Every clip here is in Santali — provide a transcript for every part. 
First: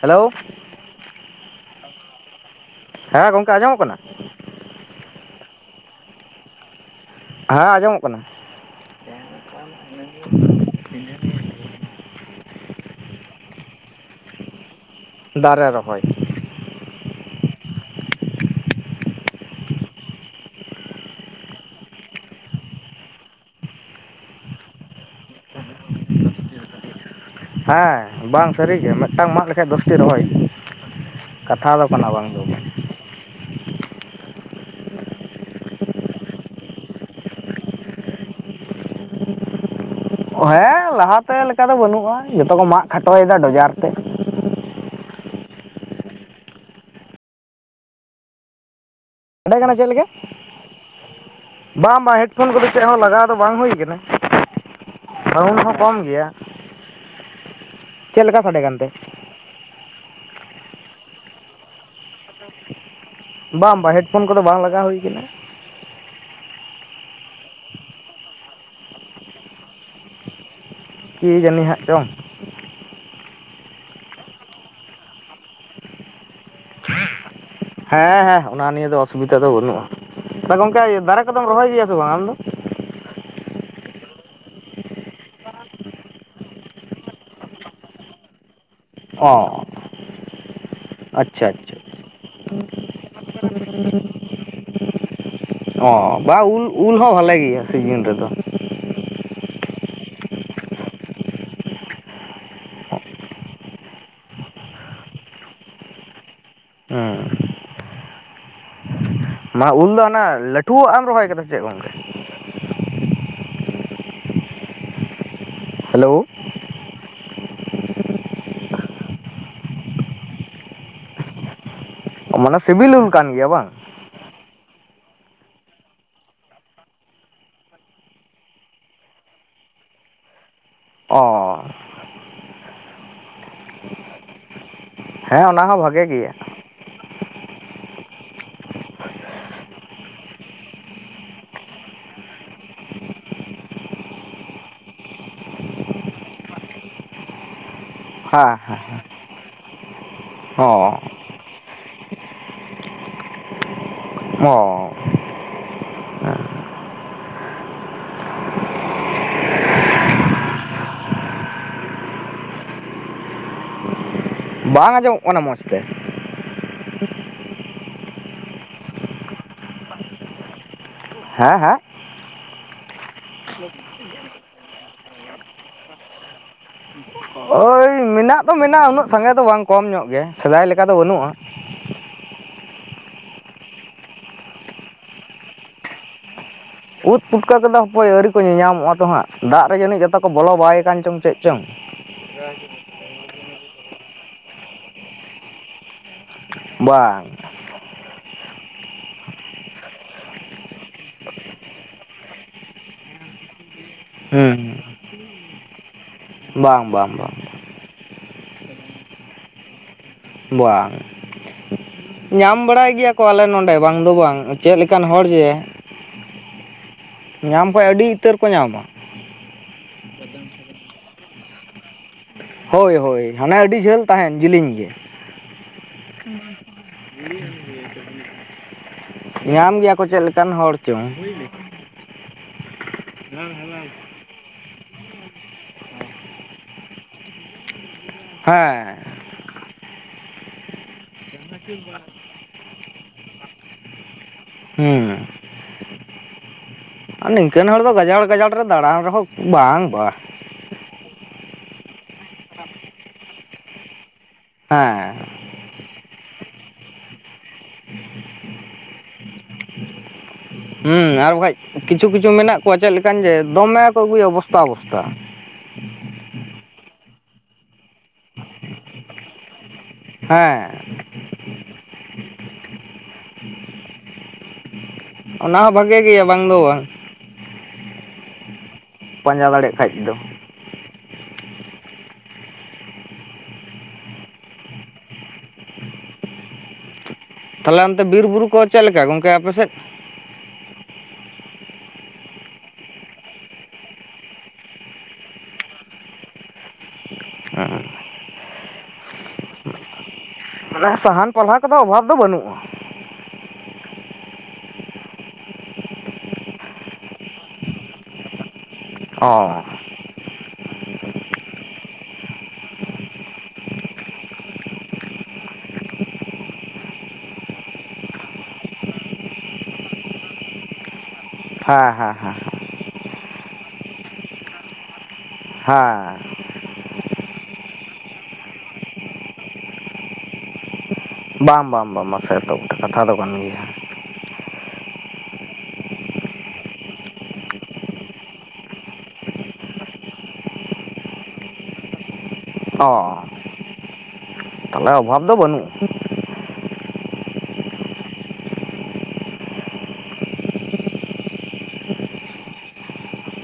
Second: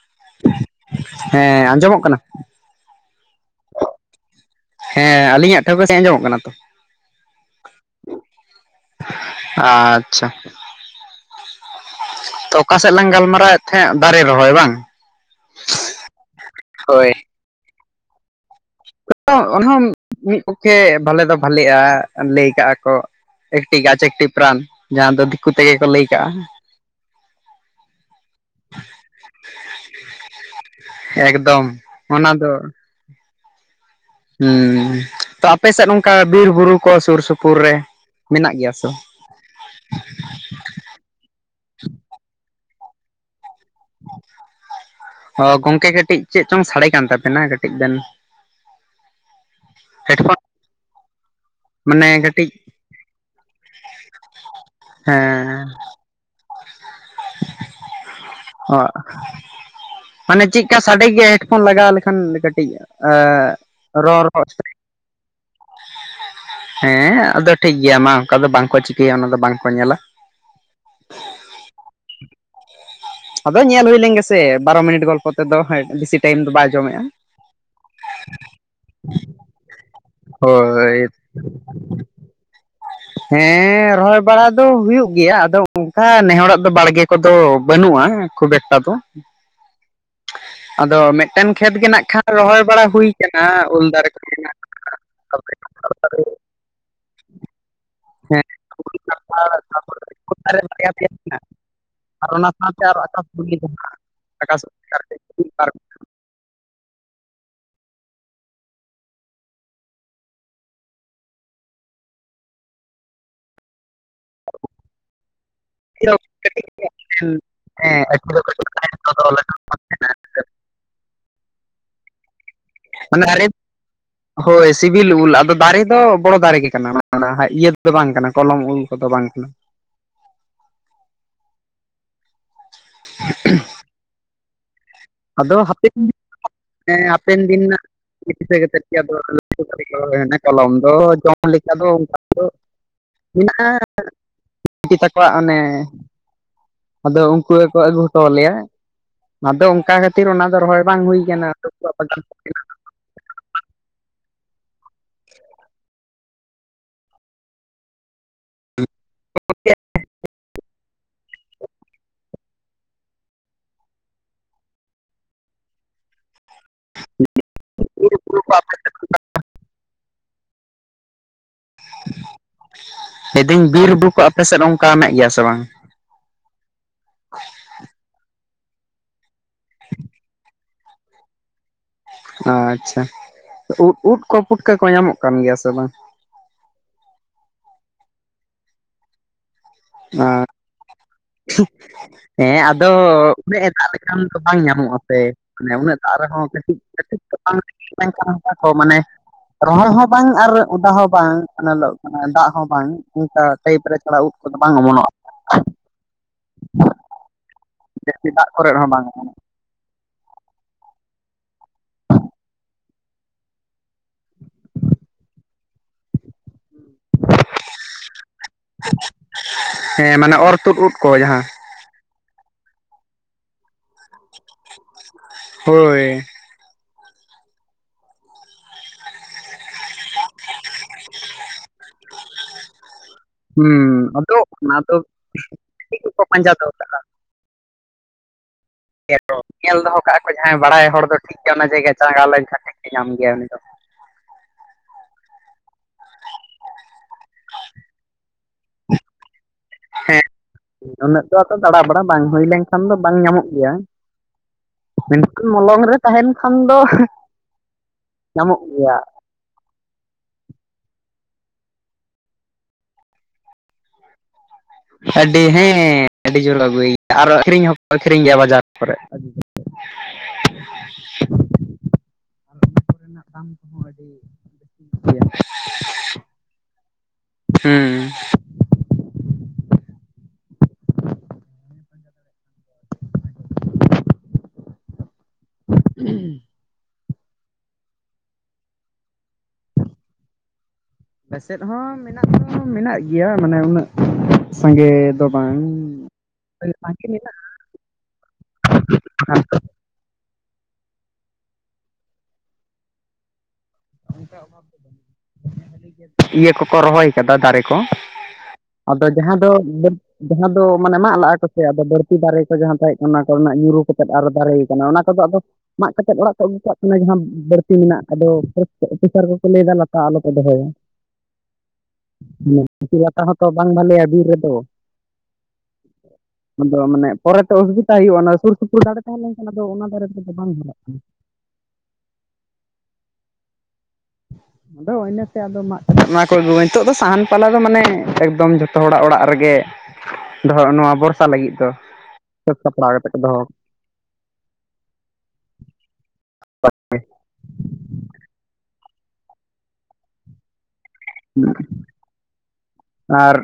ᱦᱮᱞᱳ ᱦᱮᱸ ᱟᱸᱡᱚᱢᱚᱜ ᱠᱟᱱᱟ? ᱦᱮᱸ ᱜᱚᱝᱠᱮ ᱟᱸᱡᱚᱢᱚᱜ ᱠᱟᱱᱟ᱾ ᱦᱮᱸ ᱟᱞᱤᱧᱟᱜ ᱴᱷᱟᱹᱣᱠᱟᱹ ᱥᱟᱹᱦᱤᱡ ᱟᱸᱡᱚᱢᱚᱜ ᱠᱟᱱᱟ ᱛᱚ᱾ ᱦᱮᱸ ᱟᱸᱡᱚᱢᱚᱜ ᱠᱟᱱᱟ᱾ ᱟᱪᱪᱷᱟ ᱛᱚ ᱚᱠᱟ ᱥᱮᱫ ᱞᱟᱝ ᱜᱟᱞᱢᱟᱨᱟᱣᱮᱫ ᱛᱟᱦᱮᱸᱜ ᱫᱟᱨᱮ ᱨᱚᱦᱚᱭ ᱵᱟᱝ? ᱫᱟᱨᱮ ᱨᱚᱦᱚᱭ᱾ ᱦᱳᱭ᱾ ᱚᱱᱟᱦᱚ ᱢᱤᱫ ᱛᱮ ᱵᱷᱟᱞᱮ ᱫᱚ ᱵᱷᱟᱞᱮᱜᱼᱟ ᱞᱟᱹᱭ ᱠᱟᱜᱼᱟ ᱠᱚ᱾ ᱮᱠᱴᱤ ᱜᱟᱪᱷ ᱮᱠᱴᱤ ᱯᱨᱟᱱ ᱡᱟᱦᱟᱸ ᱫᱚ ᱫᱤᱠᱩ ᱛᱮᱜᱮ ᱠᱚ ᱞᱟᱹᱭ ᱠᱟᱜᱼᱟ᱾ ᱦᱮᱸ ᱵᱟᱝ ᱥᱟᱹᱨᱤᱜᱮ ᱢᱤᱫᱴᱟᱝ ᱢᱟᱜ ᱞᱮᱠᱷᱟᱱ ᱫᱚᱥᱴᱤ ᱨᱚᱦᱚᱭ ᱮᱠᱫᱚᱢ ᱠᱟᱛᱷᱟ ᱫᱚ ᱠᱟᱱᱟ ᱵᱟᱝ ᱚᱱᱟ ᱫᱚ ᱵᱟᱝ᱾ ᱦᱮᱸ ᱛᱚ ᱟᱯᱮ ᱥᱮᱫ ᱱᱚᱝᱠᱟ ᱵᱤᱨ ᱵᱩᱨᱩ ᱠᱚ ᱥᱩᱨ ᱥᱩᱯᱩᱨ ᱨᱮ ᱢᱮᱱᱟᱜ ᱜᱮᱭᱟ ᱛᱚ? ᱦᱮᱸ ᱞᱟᱦᱟᱛᱮ ᱞᱮᱠᱟ ᱫᱚ ᱵᱟᱹᱱᱩᱜᱼᱟ ᱡᱚᱛᱚ ᱠᱚ ᱢᱟᱜ ᱠᱷᱟᱴᱚᱭᱮᱫᱟ ᱰᱚᱡᱟᱨ ᱛᱮ᱾ [unintelligible] ᱚ ᱜᱚᱝᱠᱮ ᱠᱟᱹᱴᱤᱡ ᱪᱮᱫ ᱪᱚᱝ ᱥᱟᱰᱮ ᱠᱟᱱ ᱛᱟᱯᱮᱱᱟ ᱠᱟᱹᱴᱤᱡ ᱵᱮᱱ ᱥᱟᱸᱰᱮ ᱠᱟᱱᱟ ᱪᱮᱫ ᱞᱟᱹᱜᱤᱫ ᱦᱮᱰᱯᱷᱳᱱ ᱵᱟᱝ ᱢᱟᱱᱮ ᱵᱟᱝ ᱠᱟᱹᱴᱤᱡ ᱦᱮᱰᱯᱷᱳᱱ ᱠᱚᱫᱚ ᱪᱮᱫ ᱦᱚᱸ ᱞᱟᱜᱟᱣ ᱫᱚ ᱵᱟᱝ ᱦᱩᱭ ᱠᱟᱱᱟ᱾ ᱥᱟᱣᱩᱱᱰ ᱦᱚᱸ ᱦᱮᱸ ᱠᱚᱢ ᱜᱮᱭᱟ ᱪᱮᱫ ᱞᱮᱠᱟ ᱥᱟᱰᱮ ᱠᱟᱱ ᱛᱮ᱾ ᱢᱟᱱᱮ ᱪᱮᱫᱞᱮᱠᱟ ᱥᱟᱰᱮ ᱜᱮᱭᱟ ᱦᱮᱰᱯᱷᱳᱱ ᱞᱟᱜᱟᱣ ᱞᱮᱠᱷᱟᱱ ᱠᱟᱹᱴᱤᱡ ᱦᱮᱸ ᱨᱚᱲ [unintelligible] ᱪᱮᱫᱠᱟ ᱦᱩᱭ ᱠᱟᱱᱟ? ᱦᱮᱸ ᱟᱫᱚ ᱴᱷᱤᱠ ᱜᱮᱭᱟ ᱢᱟ ᱚᱱᱠᱟ ᱫᱚ ᱵᱟᱝᱠᱚ ᱪᱤᱠᱟᱹᱭᱟ ᱚᱱᱟ ᱫᱚ ᱵᱟᱝᱠᱚ ᱧᱮᱞᱟ᱾ ᱠᱤ ᱡᱟᱹᱱᱤ ᱦᱟᱸᱜ ᱪᱚᱝ᱾ ᱟᱫᱚ ᱧᱮᱞ ᱦᱩᱭ ᱞᱮᱱ ᱜᱮᱥᱮ ᱵᱟᱨᱚ ᱢᱤᱱᱤᱴ ᱜᱚᱞᱯᱚ ᱛᱮᱫᱚ ᱵᱮᱥᱤ ᱴᱟᱭᱤᱢ ᱫᱚ ᱵᱟᱭ ᱡᱚᱢᱮᱜᱼᱟ᱾ ᱦᱮᱸ ᱦᱮᱸ ᱚᱱᱟ ᱱᱤᱭᱟᱹ ᱫᱚ ᱚᱥᱩᱵᱤᱫᱷᱟ ᱫᱚ ᱵᱟᱹᱱᱩᱜ-ᱟ ᱟᱫᱚ ᱜᱚᱢᱠᱮ ᱦᱳᱭ ᱫᱟᱨᱮ ᱠᱚᱫᱚᱢ ᱨᱚᱦᱚᱭ ᱜᱮᱭᱟ ᱥᱮ ᱵᱟᱝ ᱟᱢ ᱫᱚ᱾ [inaudible] ᱦᱮᱸ ᱨᱚᱦᱚᱭ ᱵᱟᱲᱟ ᱫᱚ ᱦᱩᱭᱩᱜ ᱜᱮᱭᱟ ᱟᱫᱚ ᱚᱱᱠᱟ ᱱᱮᱦᱚᱲᱟᱜ ᱫᱚ ᱵᱟᱲᱜᱮ ᱠᱚᱫᱚ ᱵᱟᱹᱱᱩᱜ-ᱟ᱾ ᱦᱮᱸ ᱠᱷᱩᱵ ᱮᱠᱴᱟ ᱫᱚ᱾ ᱚ ᱟᱫᱚ ᱟᱪᱪᱷᱟ ᱢᱮᱫᱴᱮᱱ ᱠᱷᱮᱛ ᱟᱪᱪᱷᱟ ᱜᱮ ᱱᱟᱜ ᱠᱷᱟᱱ ᱨᱚᱦᱚᱭ ᱵᱟᱲᱟ ᱦᱩᱭ ᱠᱟᱱᱟ ᱩᱞ ᱫᱟᱨᱮ ᱠᱚ ᱢᱮᱱᱟᱜ᱾ [unintelligible] ᱚ ᱵᱟᱝ ᱩᱞ ᱩᱞ ᱦᱚᱸ ᱵᱷᱟᱞᱮ ᱜᱮᱭᱟ ᱥᱤᱡᱤᱱ ᱨᱮᱫᱚ᱾ ᱩᱞ ᱠᱟᱱᱴᱷᱟᱲ ᱛᱟᱨᱯᱚᱨᱮ ᱩᱞ ᱫᱟᱨᱮ ᱵᱟᱨᱭᱟ ᱯᱤᱭᱟ ᱢᱮᱱᱟᱜ ᱟᱨ ᱚᱱᱟ ᱥᱟᱶᱛᱮ ᱟᱨᱦᱚᱸ [unintelligible] ᱦᱮᱸ ᱢᱟ ᱩᱞ ᱫᱚ ᱦᱟᱱᱟ ᱞᱟᱹᱴᱷᱩᱣᱟᱜ ᱮᱢ ᱨᱚᱦᱚᱭ ᱠᱟᱫᱟ ᱥᱮ ᱪᱮᱫ ᱜᱚᱢᱠᱮ? ᱤᱭᱟᱹ ᱦᱮᱞᱳ ᱠᱟᱹᱴᱤᱡ ᱜᱮᱭᱟ ᱮᱸ ᱟᱹᱴᱷᱤ ᱫᱚ ᱠᱟᱹᱴᱤᱡ ᱢᱟᱱᱮ ᱥᱤᱵᱤᱞ ᱩᱞ ᱢᱟᱱᱮ ᱠᱟᱱ ᱫᱟᱨᱮ ᱜᱮᱭᱟ ᱵᱟᱝ? ᱦᱳᱭ ᱥᱤᱵᱤᱞ ᱩᱞ ᱟᱫᱚ ᱫᱟᱨᱮ ᱫᱚ ᱵᱚᱲᱚ ᱫᱟᱨᱮ ᱜᱮ ᱠᱟᱱᱟ ᱦᱟᱸᱜ ᱤᱭᱟᱹ ᱛᱮᱫ ᱫᱚ ᱵᱟᱝ ᱠᱟᱱᱟ ᱠᱚᱞᱚᱢ ᱩᱞ᱾ ᱠᱚᱫᱚ ᱵᱟᱝ ᱠᱟᱱᱟ᱾ ᱚ [inaudible] ᱦᱮᱸ ᱟᱫᱚ ᱚᱱᱟ ᱦᱚᱸ ᱦᱟᱯᱮᱱ ᱵᱷᱟᱜᱮ ᱫᱤᱱ ᱜᱮᱭᱟ ᱫᱚ ᱦᱟᱯᱮᱱ ᱫᱤᱱ ᱨᱮᱱᱟᱜ ᱫᱤᱥᱟᱹ ᱠᱟᱛᱮ ᱜᱮ ᱟᱫᱚ ᱞᱟᱹᱴᱷᱭᱱᱟ ᱚᱱᱮ ᱠᱚᱞᱚᱢ ᱫᱚ ᱡᱚᱢ ᱞᱮᱠᱟ ᱫᱚ ᱚᱱᱠᱟ ᱫᱚ ᱢᱮᱱᱟᱜ-ᱟ ᱫᱤᱫᱤ ᱛᱟᱠᱚᱣᱟᱜ ᱚᱱᱮ ᱟᱫᱚ ᱩᱱᱠᱩ ᱜᱮᱠᱚ ᱟᱹᱜᱩ ᱦᱚᱴᱚ ᱦᱮᱸ ᱟᱞᱮᱭᱟ, ᱦᱮᱸ ᱟᱫᱚ ᱚᱱᱠᱟ ᱠᱷᱟᱹᱛᱤᱨ ᱚᱱᱟ ᱫᱚ ᱦᱮᱸ ᱨᱚᱦᱚᱭ ᱚ ᱵᱟᱝ ᱦᱩᱭ ᱠᱟᱱᱟ ᱾ [unintelligible] ᱦᱚᱸ᱾ [unintelligible] ᱵᱟᱝ ᱟᱸᱡᱚᱢᱚᱜ ᱠᱟᱱᱟ ᱢᱚᱸᱡᱽ ᱛᱮ᱾ [unintelligible] ᱦᱮᱸ ᱦᱮᱸ? ᱞᱟᱹᱭ ᱫᱤᱧ ᱵᱤᱨ-ᱵᱩᱨᱩ ᱠᱚ ᱟᱯᱮ ᱥᱮᱫ ᱚᱱᱠᱟ ᱦᱮᱱᱟᱜ ᱜᱮᱭᱟ ᱥᱮ ᱵᱟᱝ? ᱳᱭ ᱢᱮᱱᱟᱜ ᱫᱚ ᱢᱮᱱᱟᱜ-ᱟ ᱩᱱᱟᱹᱜ ᱥᱟᱸᱜᱮ ᱫᱚ ᱵᱟᱝ, ᱠᱚᱢ ᱧᱚᱜ ᱜᱮ ᱥᱮᱫᱟᱭ ᱞᱮᱠᱟ ᱫᱚ ᱵᱟᱹᱱᱩᱜ-ᱟ᱾ ᱟᱪᱪᱷᱟ᱾ ᱩᱫ ᱩᱫ ᱠᱚ ᱯᱩᱴᱠᱟᱹ ᱠᱚ ᱧᱟᱢᱚᱜ ᱠᱟᱱ ᱜᱮᱭᱟ ᱥᱮ ᱵᱟᱝ? ᱩᱫ ᱯᱩᱴᱠᱟᱹ ᱠᱚᱫᱚ ᱦᱟᱯᱳᱛ ᱟᱹᱣᱨᱤ ᱠᱚ ᱧᱮᱧ ᱧᱟᱢᱚᱜ-ᱟ ᱛᱚ ᱦᱟᱸᱜ, ᱫᱟᱜ ᱨᱮ ᱡᱟᱹᱱᱤᱡ ᱡᱷᱚᱛᱚ ᱠᱚ ᱵᱚᱞᱚ ᱵᱟᱭ ᱠᱟᱱ ᱪᱚᱝ ᱪᱮᱫ ᱪᱚᱝ᱾ ᱦᱮᱸ, ᱟᱫᱚ ᱩᱱᱟᱹᱜ ᱮ ᱫᱟᱜ ᱞᱮᱠᱷᱟᱱ ᱫᱚ ᱵᱟᱝ ᱧᱟᱢᱚᱜ-ᱟ ᱥᱮ᱾ ᱢᱟᱱᱮ ᱩᱱᱟᱹᱜ ᱫᱟᱜ ᱨᱮᱦᱚᱸ ᱠᱟᱹᱴᱤᱡ ᱵᱟᱝ᱾ ᱫᱚ ᱢᱮᱱᱠᱷᱟᱱ ᱚᱱᱟ ᱠᱚ ᱢᱟᱱᱮ ᱨᱚᱦᱚᱲ ᱦᱚᱸ ᱵᱟᱝ ᱟᱨ ᱚᱫᱟ ᱦᱚᱸ ᱵᱟᱝ ᱱᱮᱞᱚᱜ ᱠᱟᱱᱟ, ᱫᱟᱜ ᱦᱚᱸ ᱵᱟᱝ, ᱚᱱᱠᱟ ᱴᱟᱭᱤᱯ ᱨᱮ ᱪᱷᱟᱲᱟᱣ ᱠᱚᱫᱚ ᱵᱟᱝ ᱦᱩᱸ ᱚᱢᱚᱱᱚᱜ-ᱟ ᱵᱟᱝ ᱵᱟᱝ ᱵᱟᱝ ᱾ ᱡᱟᱹᱥᱛᱤ ᱫᱟᱜ ᱠᱚᱨᱮ ᱦᱚᱸ ᱵᱟᱝ ᱚᱢᱚᱱᱚᱜ-ᱟ᱾ ᱵᱟᱝ᱾ ᱧᱟᱢ ᱵᱟᱲᱟᱭ ᱜᱮᱭᱟ ᱠᱚ ᱟᱞᱮ ᱱᱚᱸᱰᱮ ᱵᱟᱝ ᱫᱚ ᱵᱟᱝ, ᱪᱮᱫ ᱞᱮᱠᱟᱱ ᱦᱚᱲ ᱡᱮ ᱧᱟᱢ ᱠᱚᱭ ᱟᱹᱰᱤ ᱩᱛᱟᱹᱨ ᱠᱚ ᱧᱟᱢᱟ᱾ ᱦᱮᱸ, ᱢᱟᱱᱮ ᱚᱨ ᱛᱩᱫ ᱩᱫ ᱠᱚ ᱡᱟᱦᱟᱸ ᱦᱳᱭ ᱦᱳᱭ, ᱦᱟᱱᱮ ᱟᱹᱰᱤ ᱡᱷᱟᱹᱞ ᱛᱟᱦᱮᱸᱱ ᱡᱮᱞᱤᱧ ᱜᱮ᱾ ᱦᱳᱭ᱾ [unintelligible] ᱧᱟᱢ ᱜᱮᱭᱟ ᱠᱚ ᱪᱮᱫ ᱞᱮᱠᱟᱱ ᱦᱚᱲ ᱪᱚᱝ? [unintelligible] ᱦᱩᱸ ᱟᱫᱚ ᱚᱱᱟ ᱫᱚ ᱪᱮᱫ ᱠᱚᱠᱚ ᱯᱟᱸᱡᱟ ᱫᱚᱦᱚ ᱠᱟᱜ-ᱟ? ᱦᱮᱸᱻ᱾ ᱟᱫᱚ ᱧᱮᱞ ᱫᱚᱦᱚ ᱠᱟᱜ-ᱟ ᱠᱚ ᱡᱟᱦᱟᱸᱭ ᱵᱟᱲᱟᱭ ᱦᱚᱲ ᱫᱚ ᱴᱷᱤᱠ ᱜᱮᱭᱟ ᱚᱱᱟ ᱡᱟᱭᱜᱟ ᱪᱟᱸᱜᱟᱣ ᱞᱮᱱᱠᱷᱟᱡ ᱴᱷᱤᱠᱮ ᱧᱟᱢ ᱜᱮᱭᱟ ᱩᱱᱤ ᱫᱚ᱾ ᱦᱩᱸ ᱟᱨ ᱱᱤᱝᱠᱟᱹᱱ ᱦᱚᱲ ᱫᱚ ᱜᱟᱡᱟᱲ ᱜᱟᱡᱟᱲ ᱨᱮ ᱫᱟᱬᱟᱱ ᱨᱮᱦᱚᱸ ᱵᱟᱝ ᱵᱟ ᱩᱱᱟᱹᱜ ᱫᱚ ᱟᱫᱚ ᱫᱟᱬᱟᱵᱟᱲᱟ ᱵᱟᱝ ᱦᱩᱭ ᱞᱮᱱᱠᱷᱟᱱ ᱫᱚ ᱵᱟᱝ ᱧᱟᱢᱚᱜ ᱜᱮᱭᱟ᱾ ᱦᱮᱸᱻ᱾ ᱢᱮᱱᱠᱷᱟᱱ ᱢᱚᱞᱚᱝ ᱨᱮ ᱛᱟᱦᱮᱱ ᱠᱷᱟᱱ ᱫᱚ ᱧᱟᱢᱚᱜ ᱜᱮᱭᱟ᱾ ᱦᱩᱸ ᱟᱨ ᱵᱟᱠᱷᱟᱡ ᱠᱤᱪᱷᱩ ᱠᱤᱪᱷᱩ ᱢᱮᱱᱟᱜ ᱠᱚᱣᱟ ᱪᱮᱫ ᱞᱮᱠᱟᱱ ᱡᱮ, ᱫᱚᱢᱮ ᱠᱚ ᱟᱹᱜᱩᱭᱟ ᱵᱚᱥᱛᱟ ᱵᱚᱥᱛᱟ᱾ ᱟᱹᱰᱤ ᱦᱮᱸ, ᱟᱹᱰᱤ ᱡᱳᱨ ᱟᱹᱜᱩᱭ ᱜᱮᱭᱟ, ᱟᱨ ᱟᱹᱠᱷᱨᱤᱧ ᱦᱚᱸᱠᱚ ᱟᱹᱠᱷᱨᱤᱧ ᱜᱮᱭᱟ ᱵᱟᱡᱟᱨ ᱠᱚᱨᱮ᱾ ᱦᱮᱸᱻ᱾ ᱥᱟᱠᱟᱢ ᱠᱚᱦᱚᱸ ᱟᱹᱰᱤ ᱜᱮᱭᱟ ᱚᱱᱟ ᱦᱚᱸ ᱵᱷᱟᱜᱮ ᱜᱮᱭᱟ ᱵᱟᱝ ᱫᱚ ᱵᱟᱝ ᱾ ᱦᱩᱸ᱾ ᱯᱟᱸᱡᱟ ᱫᱟᱲᱮᱭᱟᱜ ᱠᱷᱟᱡ ᱫᱚ᱾ ᱛᱟᱦᱚᱞᱮ ᱚᱱᱛᱮ ᱵᱤᱨ-ᱵᱩᱨᱩ ᱠᱚ ᱪᱮᱫ ᱞᱮᱠᱟ ᱜᱚᱝᱠᱮ ᱟᱯᱮ ᱥᱮᱫ? ᱟᱞᱮᱥᱮᱫ ᱦᱚᱸ ᱢᱮᱱᱟᱜ ᱫᱚ ᱢᱮᱱᱟᱜ ᱜᱮᱭᱟ ᱢᱟᱱᱮ ᱩᱱᱟᱹᱜ ᱥᱟᱸᱜᱮ ᱫᱚ ᱵᱟᱝ ᱥᱟᱸᱜᱮ ᱢᱮᱱᱟᱜᱼᱟ᱾ [unintelligible] ᱥᱟᱦᱟᱱ ᱯᱟᱞᱦᱟ ᱠᱚᱫᱚ ᱚᱵᱷᱟᱵᱽ ᱫᱚ ᱵᱟᱹᱱᱩᱜᱼᱟ᱾ ᱤᱭᱟᱹ ᱠᱚᱠᱚ ᱨᱚᱦᱚᱭ ᱠᱟᱫᱟ ᱫᱟᱨᱮ ᱠᱚ᱾ ᱟᱫᱚ ᱡᱟᱦᱟ ᱫᱚ ᱚ ᱡᱟᱦᱟᱸ ᱫᱚ ᱢᱟᱱᱮ ᱢᱟᱜ ᱞᱟᱜᱼᱟ ᱠᱚᱥᱮ ᱟᱫᱚ ᱵᱟᱹᱲᱛᱤ ᱫᱟᱨᱮ ᱠᱚ ᱡᱟᱦᱟᱸ ᱛᱟᱦᱮᱸ ᱠᱟᱱᱟ ᱚᱱᱟ ᱠᱚᱨᱮᱱᱟᱜ ᱧᱩᱨᱩ ᱠᱟᱛᱮᱮᱫ ᱟᱨᱚ ᱫᱟᱨᱮ ᱠᱟᱱᱟ ᱚᱱᱟ ᱠᱚᱫᱚ ᱟᱫᱚ ᱢᱟᱜ ᱠᱟᱛᱮᱫ ᱚᱲᱟᱜ ᱠᱚ ᱟᱹᱜᱩ ᱠᱟᱜ ᱠᱟᱱᱟ ᱡᱟᱦᱟᱸ ᱵᱟᱹᱲᱛᱤ ᱢᱮᱱᱟᱜ ᱟᱫᱚ ᱚᱯᱷᱤᱥᱟᱨ ᱠᱚᱠᱚ ᱞᱟᱹᱭᱮᱫᱫᱟ ᱞᱟᱛᱟ ᱟᱞᱚ ᱠᱚ ᱫᱚᱦᱚᱭᱟ᱾ ᱦᱮᱸ ᱦᱮᱸ ᱦᱮᱸ᱾ ᱠᱩᱥᱤ ᱵᱟᱛᱟ ᱦᱚᱸᱛᱚ ᱵᱟᱝ ᱵᱷᱟᱞᱮᱭᱟ ᱵᱤᱨ ᱨᱮᱫᱚ᱾ ᱦᱮᱸ᱾ ᱟᱫᱚ ᱢᱟᱱᱮ ᱯᱚᱨᱮᱛᱮ ᱚᱥᱩᱵᱤᱫᱟ ᱦᱩᱭᱩᱜᱼᱟ ᱚᱱᱟ ᱥᱩᱨ ᱥᱩᱯᱩᱨ ᱫᱟᱨᱮ ᱛᱟᱦᱮᱸ ᱞᱮᱱᱠᱷᱟᱱ ᱟᱫᱚ ᱚᱱᱟ ᱫᱟᱨᱮ ᱛᱮᱫᱚ ᱵᱟᱝ ᱦᱟᱨᱟᱜ ᱠᱟᱱᱟ᱾ ᱵᱟᱝ ᱵᱟᱝ ᱵᱟᱝ ᱢᱟᱥᱮ ᱮᱛ ᱵᱚᱴᱷᱮ ᱠᱟᱛᱷᱟ ᱫᱚ ᱠᱟᱱ ᱜᱮᱭᱟ᱾ [inaudible] ᱟᱫᱚ ᱤᱱᱟᱹᱛᱮ ᱟᱫᱚ ᱚᱱᱟ ᱠᱚ ᱟᱹᱜᱩ ᱱᱤᱛᱚᱜ ᱫᱚ ᱥᱟᱦᱟᱱ ᱯᱟᱞᱟ ᱫᱚ ᱢᱟᱱᱮ ᱮᱠᱫᱚᱢ ᱡᱚᱛᱚ ᱦᱚᱲᱟᱜ ᱚᱲᱟᱜ ᱨᱮᱜᱮ ᱫᱚᱦᱚ ᱱᱚᱣᱟ ᱵᱚᱨᱥᱟ ᱞᱟᱹᱜᱤᱫ ᱫᱚ ᱥᱟᱹᱛ ᱥᱟᱯᱲᱟᱣ ᱠᱟᱛᱮ ᱠᱚ ᱚ ᱫᱚᱦᱚ ᱛᱟᱦᱚᱞᱮ ᱚᱵᱷᱟᱵ ᱫᱚ ᱵᱟᱹᱱᱩᱜ᱾ ᱦᱮᱸ ᱟᱨ!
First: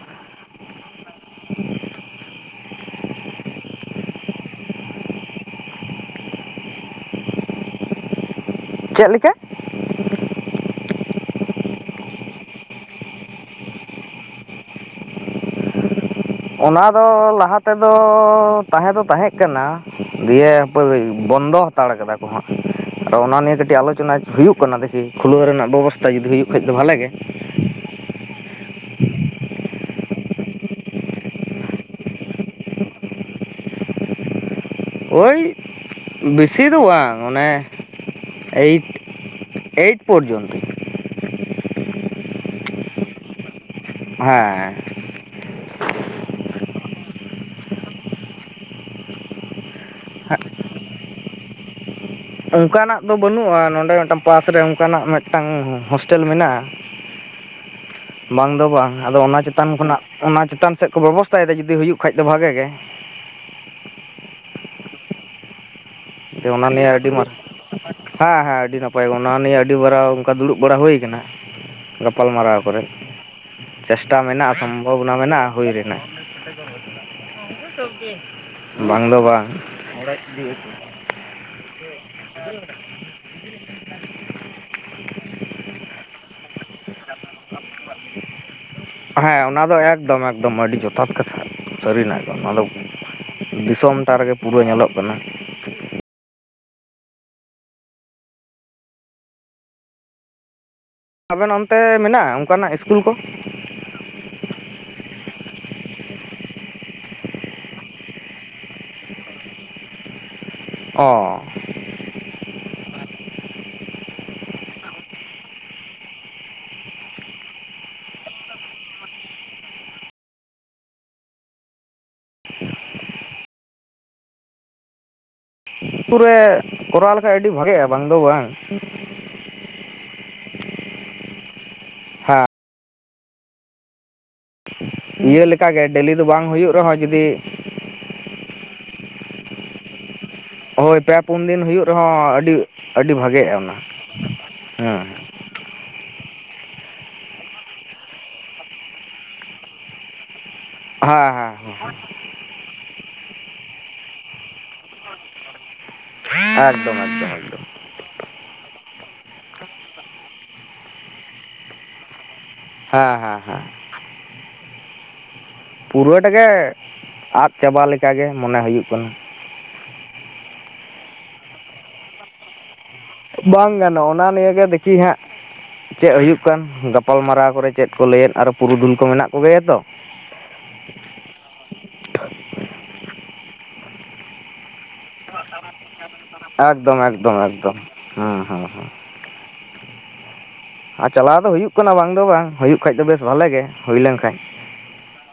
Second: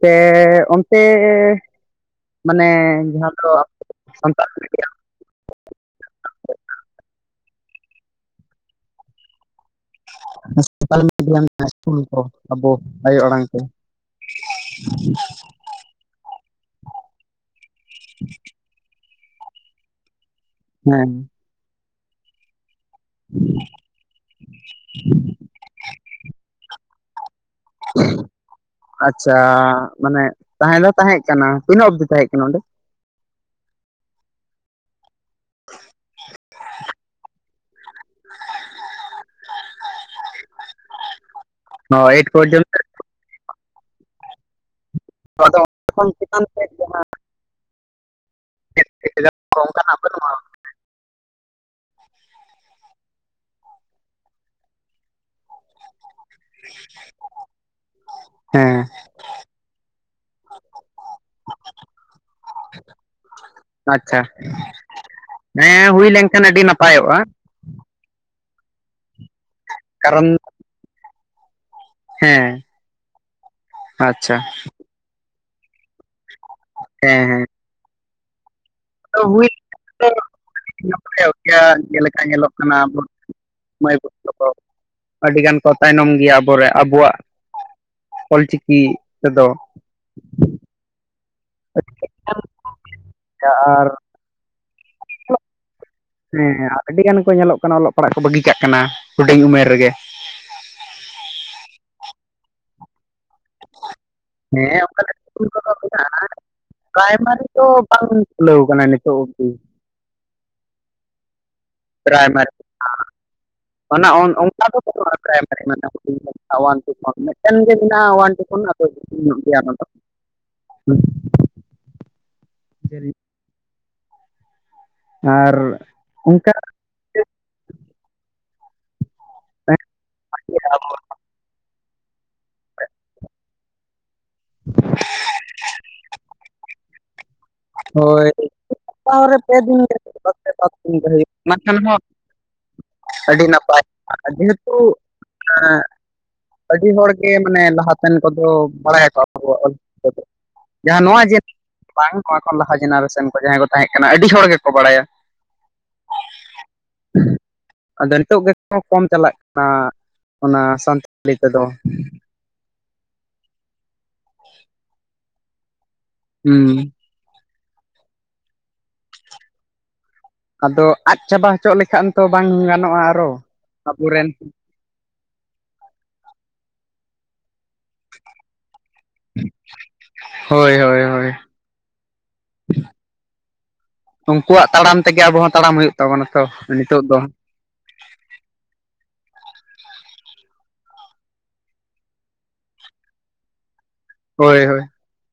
ᱛᱮ ᱚᱱᱛᱮ ᱢᱟᱱᱮ ᱡᱟᱦᱟᱸ ᱫᱚ ᱟᱵᱚ ᱥᱟᱱᱛᱟᱲ [unintelligible] ᱪᱮᱫ ᱞᱮᱠᱟ? ᱥᱟᱱᱛᱟᱞᱤ ᱢᱤᱰᱤᱭᱟᱢ ᱨᱮᱱᱟᱜ ᱤᱥᱠᱩᱞ ᱠᱚ ᱟᱵᱚ ᱟᱭᱳ ᱟᱲᱟᱝ ᱛᱮ᱾ [inaudible] ᱚᱱᱟ ᱫᱚ ᱞᱟᱦᱟ ᱛᱮᱫᱚ ᱛᱟᱦᱮᱸ ᱫᱚ ᱛᱟᱦᱮᱸᱠᱟᱱᱟ ᱫᱤᱭᱮ ᱦᱮᱸ ᱵᱚᱱᱫᱚ ᱦᱟᱛᱟᱲ ᱠᱟᱫᱟ ᱠᱚ ᱦᱟᱸᱜ᱾ ᱟᱨᱚ ᱚᱱᱟ ᱱᱤᱭᱮ ᱠᱟᱹᱴᱤᱡ ᱟᱞᱳᱪᱚᱱᱟ ᱦᱩᱭᱩᱜ ᱠᱟᱱᱟ ᱫᱠᱷᱤ ᱠᱷᱩᱞᱟᱹᱣ ᱨᱮᱱᱟᱜ ᱵᱮᱵᱚᱥᱛᱛᱟ ᱡᱩᱫᱤ ᱦᱩᱭᱩᱜ ᱠᱷᱟ ᱫᱚ ᱵᱷᱟᱞᱮ ᱜᱮ᱾ [inaudible] ᱟᱪᱪᱷᱟ ᱢᱟᱱᱮ ᱛᱟᱦᱮᱸ ᱫᱚ ᱛᱟᱦᱮᱸ ᱠᱟᱱᱟ ᱛᱤᱱᱟᱹᱜ ᱚᱵᱫᱤ ᱛᱟᱦᱮᱸ ᱠᱟᱱᱟ ᱚᱸᱰᱮ? ᱳᱭ ᱵᱮᱥᱤ ᱫᱚ ᱵᱟᱝ ᱚᱱᱮ ᱮᱭᱤᱴ ᱮᱭᱤᱴ ᱯᱚᱨᱡᱚᱱᱛᱚ᱾ ᱚᱻ ᱮᱭᱤᱴ ᱯᱚᱨᱡ ᱦᱮᱸᱮ᱾ [unintelligible] [unintelligible] ᱚᱱᱠᱟᱱᱟᱜ ᱫᱚ ᱵᱟᱹᱱᱩᱜᱼᱟ ᱱᱚᱰᱮ ᱢᱤᱫᱴᱟᱝ ᱯᱟᱥ ᱨᱮ ᱚᱱᱠᱟᱱᱟᱜ ᱢᱤᱫᱴᱟᱝ ᱦᱳᱥᱴᱮᱞ ᱢᱮᱱᱟᱜᱼᱟ᱾ [inaudible] ᱵᱟᱝ ᱫᱚ ᱦᱮᱸ ᱵᱟᱝ ᱟᱫᱚ ᱚᱱᱟ ᱪᱮᱛ ᱪᱮᱛᱟᱱ ᱠᱷᱚᱱᱟᱜ ᱚᱱᱟ ᱪᱮᱛᱟᱱ ᱥᱮᱫ ᱠᱚ ᱵᱮᱵᱚᱥᱛᱟᱭᱫᱟ ᱡᱩᱫᱤ ᱦᱩᱭᱩᱜ ᱠᱷᱟᱡ ᱫᱚ ᱵᱷᱟᱜᱮ ᱜᱮ᱾ ᱟᱪᱪᱷᱟ ᱦᱮᱸ ᱦᱩᱭ ᱡᱮ ᱞᱮᱱᱠᱷᱟᱱ ᱟᱹᱰᱤ ᱚᱱᱟ ᱱᱤᱭᱟᱹ ᱱᱟᱯᱟᱭᱚᱜᱼᱟ᱾ ᱢᱟᱨᱟᱝ ᱦᱮᱸ ᱦᱮᱸ ᱟᱹᱰᱤ ᱱᱟᱯᱟᱭ ᱚᱱᱟ ᱱᱤᱭᱮ ᱟᱹᱰᱤᱵᱟᱨᱟ ᱠᱟᱨᱚᱱ ᱚᱱᱠᱟ ᱫᱩᱲᱩᱵ ᱵᱟᱲᱟ ᱦᱩᱭ ᱠᱟᱱᱟ, ᱜᱟᱯᱟᱞ ᱢᱟᱨᱟᱣ ᱦᱮᱸ ᱠᱚᱨᱮᱫ ᱪᱮᱥᱴᱟ ᱟᱪᱪᱷᱟ ᱢᱮᱱᱟᱜᱼᱟ ᱥᱚᱢᱵᱷᱚᱵᱚᱱᱟ ᱢᱮᱱᱟᱜᱼᱟ ᱦᱩᱭ ᱨᱮᱱᱟᱜ᱾ ᱦᱮᱸ ᱦᱮᱸ᱾ ᱵᱟᱝ ᱫᱚ ᱵᱟᱝ᱾ [unintelligible] ᱪᱮᱫ ᱞᱮᱠᱟ ᱧᱮᱞᱚᱜ ᱠᱟᱱᱟ ᱢᱟᱹᱭ ᱵᱟᱹᱛᱩ ᱛᱟᱠᱚ ᱟᱹᱰᱤᱜᱟᱱ ᱠᱚ ᱛᱟᱭᱱᱚᱢ ᱜᱮᱭᱟ ᱟᱵᱚᱨᱮ ᱟᱵᱚᱣᱟᱜ, ᱚᱞᱪᱤᱠᱤ, ᱦᱮᱸ ᱛᱮᱫᱚ ᱚᱱᱟ ᱫᱚ ᱮᱠᱫᱚᱢ ᱮᱠᱫᱚᱢ ᱟᱹᱰᱤ ᱡᱚᱛ ᱛᱷᱟᱛ ᱠᱟᱛᱷᱟ ᱥᱟᱹᱨᱤᱱᱟᱜ ᱜᱮ ᱱᱚᱣᱟ ᱫᱚ ᱟᱨ ᱫᱤᱥᱚᱢ ᱴᱟᱜ ᱨᱮᱜᱮ ᱯᱩᱨᱟᱹ ᱧᱮᱞᱚᱜ ᱠᱟᱱᱟ ᱾ ᱦᱮᱸ ᱟᱹᱰᱤ ᱜᱟᱱ ᱠᱚ ᱧᱮᱞᱚᱜ ᱠᱟᱱᱟ ᱚᱞᱚᱜ ᱯᱟᱲᱦᱟᱜ ᱠᱚ ᱵᱟᱹᱜᱤ ᱠᱟᱜ ᱠᱟᱱᱟ ᱦᱩᱰᱤᱧ ᱩᱢᱮᱨ ᱨᱮᱜᱮ ᱾ ᱟᱵᱮᱱ ᱚᱱᱛᱮ ᱢᱮᱱᱟᱜᱼᱟ ᱚᱱᱠᱟᱱᱟᱜ ᱤᱥᱠᱩᱞ ᱠᱚ ᱾ ᱦᱮᱸ ᱚᱱᱠᱟᱱᱟᱜ ᱤᱥᱠᱩᱞ ᱠᱚᱫᱚ ᱢᱮᱱᱟᱜ-ᱟ ᱾ ᱯᱨᱟᱭᱢᱟᱨᱤ ᱫᱚ ᱵᱟᱝ ᱠᱷᱩᱞᱟᱹᱣ ᱠᱟᱱᱟ ᱱᱤᱛᱚᱜ ᱚᱵᱫᱤ ᱾ ᱚ ᱯᱨᱟᱭᱢᱟᱨᱤ, ᱚᱱᱟ ᱚᱱ ᱚᱱᱠᱟ ᱫᱚ ᱵᱟᱹᱱᱩᱜ-ᱟ ᱯᱨᱟᱭᱢᱟᱨᱤ ᱢᱟᱱᱮ ᱦᱩᱰᱤᱧ ᱳᱣᱟᱱ ᱴᱩ ᱠᱷᱚᱱ ᱢᱤᱫᱴᱮᱱ ᱜᱮ ᱢᱮᱱᱟᱜᱼᱟ ᱳᱣᱟᱱ ᱴᱩ ᱠᱷᱚᱱ ᱟᱫᱚ, [unintelligible] ᱟᱨ, ᱟᱛᱩ ᱨᱮ ᱚᱱᱠᱟ ᱠᱚᱨᱟᱣ ᱞᱮᱠᱷᱟᱡ ᱟᱹᱰᱤ ᱵᱷᱟᱜᱮᱼᱟ ᱵᱟᱝ ᱫᱚ ᱵᱟᱝ ᱾ [unintelligible] ᱦᱮᱸ ᱤᱭᱟᱹ ᱞᱮᱠᱟᱜᱮ ᱰᱮᱞᱤ ᱫᱚ ᱵᱟᱝ ᱦᱩᱭᱩᱜ ᱨᱮᱦᱚᱸ ᱡᱩᱫᱤ, ᱦᱳᱭ ᱥᱩᱯᱛᱟᱨᱮ ᱯᱮ ᱫᱤᱱ ᱠᱟᱛᱮᱜ ᱳᱭ ᱯᱮ [unintelligible] ᱯᱩᱱ ᱚᱱᱟ ᱫᱤᱱ ᱠᱷᱟᱱ ᱦᱩᱭᱩᱜ ᱦᱚᱸ ᱨᱮᱦᱚᱸ ᱟᱹᱰᱤ ᱟᱹᱰᱤ ᱵᱷᱟᱜᱮᱜᱼᱟ ᱚᱱᱟ ᱱᱟᱯᱟᱭ ᱡᱮᱦᱮᱛᱩ, ᱦᱮᱸ [unintelligible] ᱟᱹᱰᱤ ᱦᱚᱲ ᱜᱮ ᱢᱟᱱᱮ ᱞᱟᱦᱟ ᱛᱮᱱ ᱠᱚᱫᱚ ᱵᱟᱲᱟᱭ ᱟᱠᱚ ᱟᱵᱚᱭᱟᱜ ᱚᱞᱪᱤᱠᱤ ᱠᱚᱫᱚ ᱾ ᱡᱟᱦᱟᱸ ᱱᱚᱣᱟ ᱦᱮᱸ ᱦᱮᱸ [inaudible] ᱵᱟᱝ ᱱᱚᱣᱟ ᱠᱷᱚᱱ ᱞᱟᱦᱟ ᱡᱮᱱᱟᱨᱮᱥᱮᱱ ᱠᱚ ᱡᱟᱦᱟᱸᱭ ᱠᱚ ᱛᱟᱦᱮᱸ ᱠᱟᱱᱟ ᱟᱹᱰᱤ ᱦᱚᱲ ᱜᱮᱠᱚ ᱵᱟᱲᱟᱭᱟ ᱾ ᱮᱠᱫᱚᱢ ᱮᱠᱫᱚᱢ ᱮᱠᱫᱚᱢ, ᱟᱫᱚ ᱱᱤᱛᱚᱜ ᱜᱮᱠᱚ ᱠᱚᱢ ᱪᱟᱞᱟᱜ ᱠᱟᱱᱟ ᱚᱱᱟ ᱥᱟᱱᱛᱟᱞᱤ ᱛᱮᱫᱚ? ᱦᱮᱸ ᱦᱮᱸ ᱦᱮᱸ ᱯᱩᱨᱟᱹᱴᱟᱜᱮ ᱦᱩᱸ ᱟᱫ ᱪᱟᱵᱟ ᱞᱮᱠᱟ ᱜᱮ ᱢᱚᱱᱮ ᱦᱩᱭᱩᱜ ᱠᱟᱱᱟ ᱾ ᱟᱫᱚ ᱟᱫ ᱪᱟᱵᱟ ᱦᱚᱪᱚ ᱞᱮᱠᱷᱟᱱ ᱛᱚ ᱵᱟᱝ ᱜᱟᱱᱚᱜᱼᱟ ᱾ ᱵᱟᱝ ᱜᱟᱱᱚᱜᱼᱟ ᱚᱱᱟ ᱱᱤᱭᱟᱹᱜᱮ ᱫᱮᱠᱷᱤ ᱦᱟᱸᱜ ᱪᱮᱫ ᱦᱩᱭᱩᱜ ᱠᱟᱱ ᱜᱟᱯᱟᱞᱢᱟᱨᱟᱣ ᱠᱚᱨᱮ ᱪᱮᱫ ᱠᱚ ᱞᱟᱹᱭᱮᱫ ᱟᱨᱚ ᱯᱩᱨᱩᱫᱷᱩᱞ ᱠᱚ ᱢᱮᱱᱟᱜ ᱠᱚᱜᱮᱭᱟ ᱛᱚ? ᱦᱳᱭ ᱦᱳᱭ ᱦᱳᱭ ᱩᱱᱠᱩᱣᱟᱜ ᱛᱟᱲᱟᱢ ᱛᱮᱜᱮ ᱟᱵᱚ ᱦᱚᱸ ᱛᱟᱲᱟᱢ ᱦᱩᱭᱩᱜ ᱛᱟᱵᱚᱱᱟ ᱛᱚ ᱮᱠᱫᱚᱢ ᱱᱤᱛᱚᱜ ᱫᱚ ᱮᱠᱫᱚᱢ ᱮᱠᱫᱚᱢ ᱦᱩᱸ ᱦᱩᱸ ᱦᱩᱸ ᱾ ᱟᱨ ᱪᱟᱞᱟᱣ ᱫᱚ ᱦᱩᱭᱩᱜ ᱠᱟᱱᱟ ᱵᱟᱝ ᱫᱚ ᱵᱟᱝ ᱦᱩᱭᱩᱜ ᱠᱷᱟᱡ ᱫᱚ ᱵᱮᱥ ᱵᱷᱟᱞᱮ ᱜᱮ ᱾ ᱦᱩᱭ ᱞᱮᱱ ᱠᱷᱟᱠ ᱦᱳᱭ ᱦᱳᱭ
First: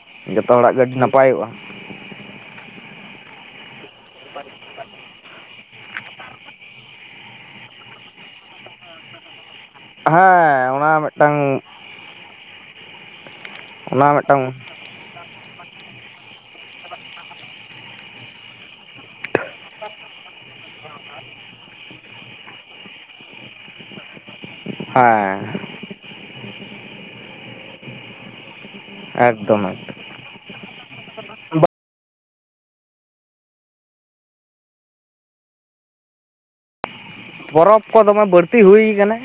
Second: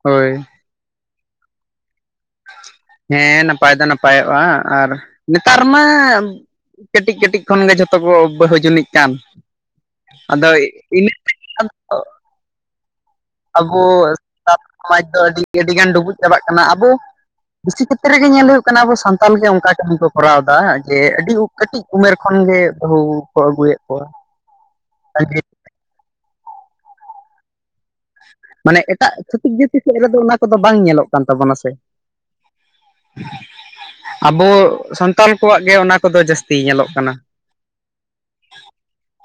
ᱦᱳᱭ ᱡᱚᱛᱚ ᱦᱚᱲᱟᱜ ᱜᱮ ᱜᱟᱹᱰᱤ ᱱᱟᱯᱟᱭᱚᱜᱼᱟ ᱾ ᱦᱮᱸ ᱱᱟᱯᱟᱭ ᱫᱚ ᱱᱟᱯᱟᱭᱚᱜᱼᱟ ᱟᱨ ᱱᱮᱛᱟᱨ ᱢᱟ ᱠᱟᱹᱴᱤᱡ ᱠᱟᱹᱴᱤᱡ ᱠᱷᱚᱱᱜᱮ ᱡᱷᱚᱛᱚ ᱠᱚ ᱵᱟᱹᱦᱩ ᱡᱩᱱᱤᱡ ᱠᱟᱱ ᱟᱫᱚ ᱦᱮᱸ ᱚᱱᱟ ᱤᱱᱟᱹᱜ ᱠᱟᱴᱤᱡ ᱢᱤᱫᱴᱟᱝ ᱠᱷᱚᱱ ᱫᱚ ᱟᱵᱚ ᱚᱱᱟ ᱢᱤᱫᱴᱟᱝ ᱥᱟᱱᱛᱟᱲ ᱥᱚᱢᱟᱡᱽ ᱫᱚ ᱟᱹᱰᱤ ᱟᱹᱰᱤᱜᱟᱱ ᱰᱩᱵᱩᱡ ᱪᱟᱵᱟᱜ ᱠᱟᱱᱟ ᱟᱵᱚ ᱵᱮᱥᱤ ᱠᱷᱮᱛᱨᱮ ᱨᱮᱜᱮ ᱧᱮᱞ ᱦᱩᱭᱩᱜ ᱠᱟᱱᱟ ᱟᱵᱚ ᱥᱟᱱᱛᱟᱞ ᱜᱮ ᱚᱱᱠᱟ ᱠᱟᱹᱢᱤ ᱠᱚ ᱠᱚᱨᱟᱣ ᱮᱫᱟ ᱡᱮ ᱟᱹᱰᱤ ᱠᱟᱹᱴᱤᱡ ᱩᱢᱮᱨ ᱠᱷᱚᱱ ᱜᱮ ᱵᱟᱹᱦᱩ ᱠᱚ ᱟᱹᱜᱩᱭᱮᱫ ᱠᱚᱣᱟ᱾ ᱦᱮᱸ, ᱢᱟᱱᱮ ᱮᱴᱟᱜ ᱪᱷᱟᱹᱛᱤᱠ ᱮᱠᱫᱚᱢ ᱡᱟᱹᱛᱤ ᱥᱮᱫ ᱮᱠᱫᱚᱢ ᱨᱮᱫᱚ ᱚᱱᱟ ᱠᱚᱫᱚ ᱵᱟᱝ ᱧᱮᱞᱚᱜ ᱠᱟᱱ ᱛᱟᱵᱚᱱᱟ ᱥᱮ᱾ ᱟᱵᱚ ᱥᱟᱱᱛᱟᱞ ᱠᱚᱣᱟᱜ ᱜᱮ ᱚᱱᱟ ᱠᱚᱫᱚ ᱡᱟᱹᱥᱛᱤ ᱧᱮᱞᱚᱜ ᱠᱟᱱᱟ᱾ ᱯᱚᱨᱚᱵᱽ ᱠᱚ ᱫᱚᱢᱮ ᱵᱟᱹᱲᱛᱤ ᱦᱩᱭ ᱟᱠᱟᱱᱟ᱾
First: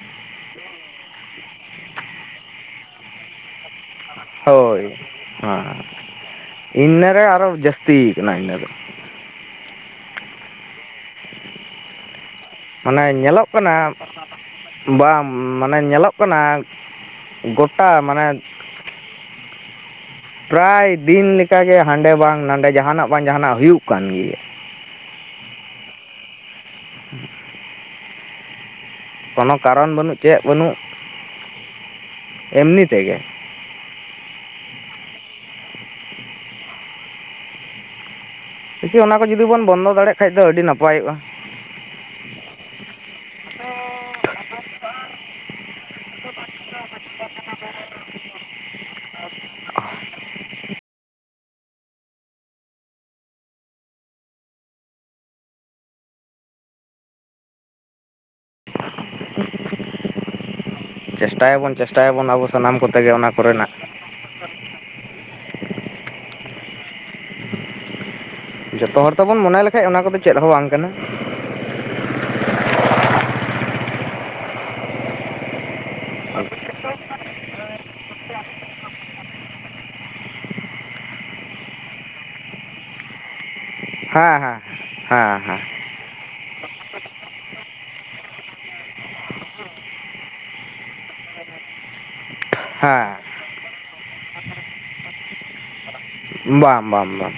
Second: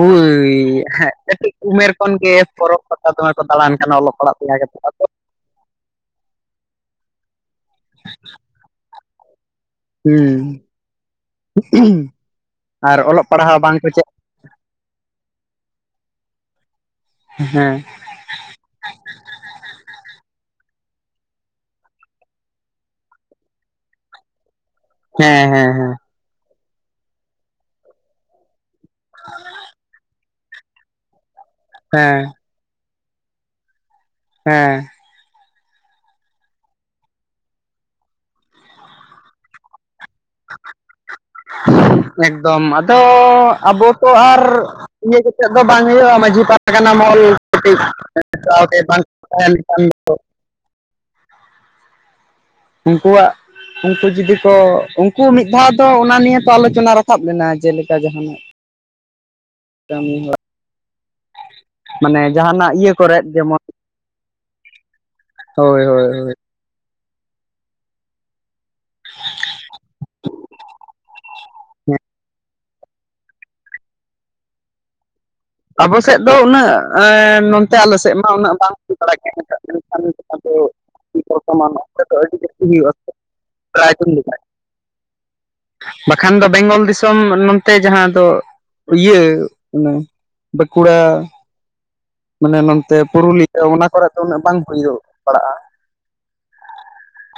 ᱦᱳᱭ ᱦᱮᱸ ᱠᱟᱹᱴᱤᱡ ᱩᱢᱮᱨ ᱠᱷᱚᱱ ᱜᱮ ᱯᱚᱨᱚᱵᱽ ᱯᱟᱛᱟ ᱫᱚᱢᱮ ᱠᱚ ᱫᱟᱬᱟᱱ ᱠᱟᱱᱟ ᱚᱞᱚᱜ ᱯᱟᱲᱦᱟᱜ ᱥᱮᱬᱟ ᱠᱟᱛᱮᱫ ᱦᱳᱭ, ᱟᱫᱚ ᱦᱮᱸ ᱤᱱᱱᱟᱹᱨᱮ ᱟᱨᱚ ᱡᱟᱹᱥᱛᱠ ᱟᱠᱟᱱᱟ ᱤᱱᱟᱹᱫᱚ᱾ ᱦᱩᱸ ᱟᱨ ᱢᱟᱱᱮ ᱚᱞᱚᱜ ᱧᱮᱞᱚᱜ ᱯᱟᱲᱦᱟᱣ ᱵᱟᱝᱠᱚ ᱠᱟᱱᱟ ᱪᱮᱫ ᱵᱟᱝ ᱢᱟᱱᱮ ᱧᱮᱞᱚᱜ ᱠᱟᱱᱟ ᱦᱮᱸ ᱜᱳᱴᱟ ᱢᱟᱱᱮ [inaudible] ᱯᱨᱟᱭ ᱫᱤᱱ ᱞᱮᱠᱟᱜᱮ ᱦᱟᱸᱰᱮ ᱵᱟᱝ ᱱᱟᱸᱰᱮ ᱡᱟᱦᱟᱱᱟᱜ ᱵᱟᱝ ᱡᱟᱦᱟᱱᱟᱜ ᱦᱩᱭᱩᱜ ᱠᱟᱱ ᱜᱮᱭᱟ᱾ ᱦᱮᱸ ᱦᱮᱸ ᱦᱮᱸ᱾ [unintelligible] ᱠᱳᱱᱳ ᱠᱟᱨᱚᱱ ᱵᱟᱹᱱᱩᱜ ᱪᱮᱫ ᱵᱟᱹᱱᱩᱜ ᱦᱮᱸ᱾ ᱮᱢᱱᱤ ᱛᱮ ᱜᱮ᱾ ᱦᱮᱸ᱾ ᱠᱤᱪᱷᱩ ᱚᱱᱟ ᱠᱚ ᱡᱩᱫᱤ ᱵᱚᱱ ᱵᱚᱱᱫᱚ ᱫᱟᱲᱮᱭᱟᱜ ᱠᱷᱟᱡ ᱫᱚ ᱟᱹᱰᱤ ᱱᱟᱯᱟᱭᱚᱜᱼᱟ᱾ ᱮᱠᱫᱚᱢ ᱟᱫᱚ ᱟᱵᱚ ᱛᱚ ᱟᱨ ᱤᱭᱟᱹ ᱠᱟᱛᱮᱫ ᱫᱚ ᱵᱟᱝ ᱦᱩᱭᱩᱜᱼᱟ, ᱢᱟᱺᱡᱷᱤ ᱯᱟᱨᱜᱟᱱᱟ ᱢᱚᱦᱚᱞ ᱠᱟᱹᱴᱤᱡ [inaudible] ᱵᱟᱝ [unintelligible] ᱩᱱᱠᱩᱣᱟᱜ ᱩᱱᱠᱩ ᱡᱩᱫᱤ ᱠᱚ ᱩᱱᱠᱩ ᱢᱤᱫ ᱫᱷᱟᱣ ᱫᱚ ᱚᱱᱟ ᱱᱤᱭᱮ ᱛᱚ ᱟᱞᱳᱪᱚᱱᱟ ᱨᱟᱠᱟᱵ ᱞᱮᱱᱟ, ᱡᱮᱞᱮᱠᱟ ᱡᱟᱦᱟᱱᱟᱜ ᱠᱟᱹᱢᱤ ᱦᱚ ᱪᱮᱥᱴᱟᱭᱟᱵᱚᱱ ᱪᱮᱥᱴᱟᱭᱟᱵᱚᱱ ᱟᱵᱚ ᱥᱟᱱᱟᱢ ᱠᱚ ᱤᱭᱟᱹ ᱛᱮᱜᱮ ᱠᱚᱨᱮᱫ ᱚᱱᱟ ᱡᱮᱢᱚᱱ ᱠᱚᱨᱮᱱᱟᱜ ᱦᱳᱭ ᱦᱳᱭ ᱦᱳᱭ᱾ ᱡᱚᱛᱚ ᱦᱚᱲ ᱛᱮᱵᱚᱱ ᱢᱚᱱᱮ ᱞᱮᱠᱟᱡ ᱚᱱᱟ ᱠᱚᱫᱚ ᱪᱮᱫ ᱦᱚᱸ ᱵᱟᱝ ᱠᱟᱱᱟ᱾ ᱟᱵᱚ ᱥᱮᱫ ᱫᱚ ᱦᱮᱸ ᱩᱱᱟᱹᱜ ᱮᱸ ᱱᱚᱱᱛᱮ ᱟᱞᱮ ᱥᱮᱫ ᱢᱟ ᱩᱱᱟᱹᱜ ᱵᱟᱝ ᱦᱩᱭ ᱵᱟᱲᱟᱜ ᱜᱮᱭᱟ᱾ [inaudible] ᱠᱷᱟᱱ ᱫᱚ ᱵᱚᱨᱛᱚᱢᱟᱱ ᱫᱚ ᱟᱹᱰᱤ ᱡᱟᱥᱛᱤ ᱦᱩᱭᱩᱜᱼᱟ ᱥᱮ? ᱯᱨᱟᱭ ᱫᱤᱱ ᱞᱮᱠᱟ᱾ ᱦᱮᱸ ᱦᱮᱸ ᱦᱮᱸ ᱵᱟᱠᱷᱟᱱ ᱫᱚ ᱵᱮᱝᱜᱚᱞ ᱫᱤᱥᱚᱢ ᱱᱚᱛᱮ ᱡᱟᱦᱟᱸ ᱫᱚ ᱤᱭᱟᱹ ᱚᱱᱟ ᱵᱟᱸᱠᱩᱲᱟ ᱢᱟᱱᱮ ᱱᱚᱱᱛᱮ ᱦᱮᱸ ᱯᱩᱨᱩᱞᱤᱭᱟᱹ ᱚᱱᱟ ᱠᱚᱨᱮ ᱫᱚ ᱩᱱᱟᱹᱜ ᱵᱟᱝ ᱦᱩᱭᱩᱜ ᱵᱟᱲᱟᱜᱼᱟ᱾ ᱵᱟᱝ ᱵᱟᱝ ᱵᱟᱝ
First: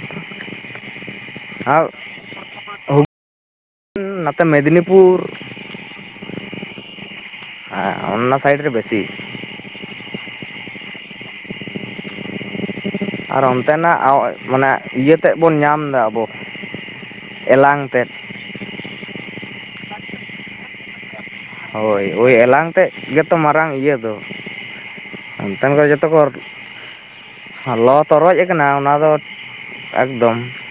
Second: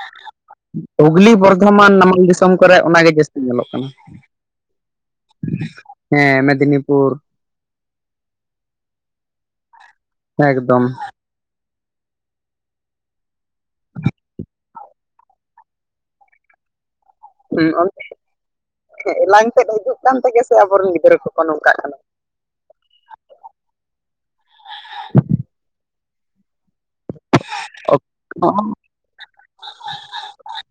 ᱦᱩᱜᱽᱞᱤ, ᱟᱨ ᱵᱚᱨᱫᱷᱚᱢᱟᱱ ᱱᱟᱢᱟᱞ ᱫᱤᱥᱚᱢ ᱠᱚᱨᱮ ᱚᱱᱟ ᱜᱮ ᱡᱟᱹᱥᱛᱤ ᱧᱮᱞᱚᱜ ᱠᱟᱱᱟ᱾ ᱱᱟᱛᱮ ᱢᱮᱫᱱᱤᱯᱤᱨ ᱦᱮᱸ ᱢᱮᱫᱽᱱᱤᱯᱩᱨ᱾ ᱦᱮᱸ ᱚᱱᱟ ᱥᱟᱭᱤᱰ ᱨᱮ ᱵᱮᱥᱤ ᱮᱠᱫᱚᱢ᱾ ᱟᱨ ᱚᱱᱛᱮᱱᱟᱜ ᱢᱟᱱᱮ ᱤᱭᱟᱹ ᱛᱮᱫ ᱵᱚᱱ ᱧᱟᱢ ᱫᱟ ᱟᱵᱚ, ᱮᱞᱟᱝ ᱛᱮᱫ᱾ ᱦᱮᱸ ᱮᱞᱟᱝ ᱛᱮᱫ ᱦᱤᱡᱩᱜ ᱠᱟᱱ ᱛᱮᱜᱮ ᱥᱮ ᱟᱵᱚᱨᱮᱱ ᱜᱤᱫᱽᱨᱟᱹ ᱠᱚ ᱦᱳᱭ᱾ ᱳᱭ ᱮᱞᱟᱝ ᱛᱮᱫ ᱜᱮᱛᱚ ᱢᱟᱨᱟᱝ ᱤᱭᱟᱹ ᱫᱚ, ᱚᱱᱛᱮᱱ ᱠᱚ ᱡᱚᱛᱚ ᱠᱚ ᱚᱨ ᱞᱚ ᱛᱚᱨᱚᱡ ᱱᱚᱜᱼᱚ ᱟᱠᱟᱱᱟ, ᱚᱱᱟ ᱫᱚ ᱮᱠᱫᱚᱢ᱾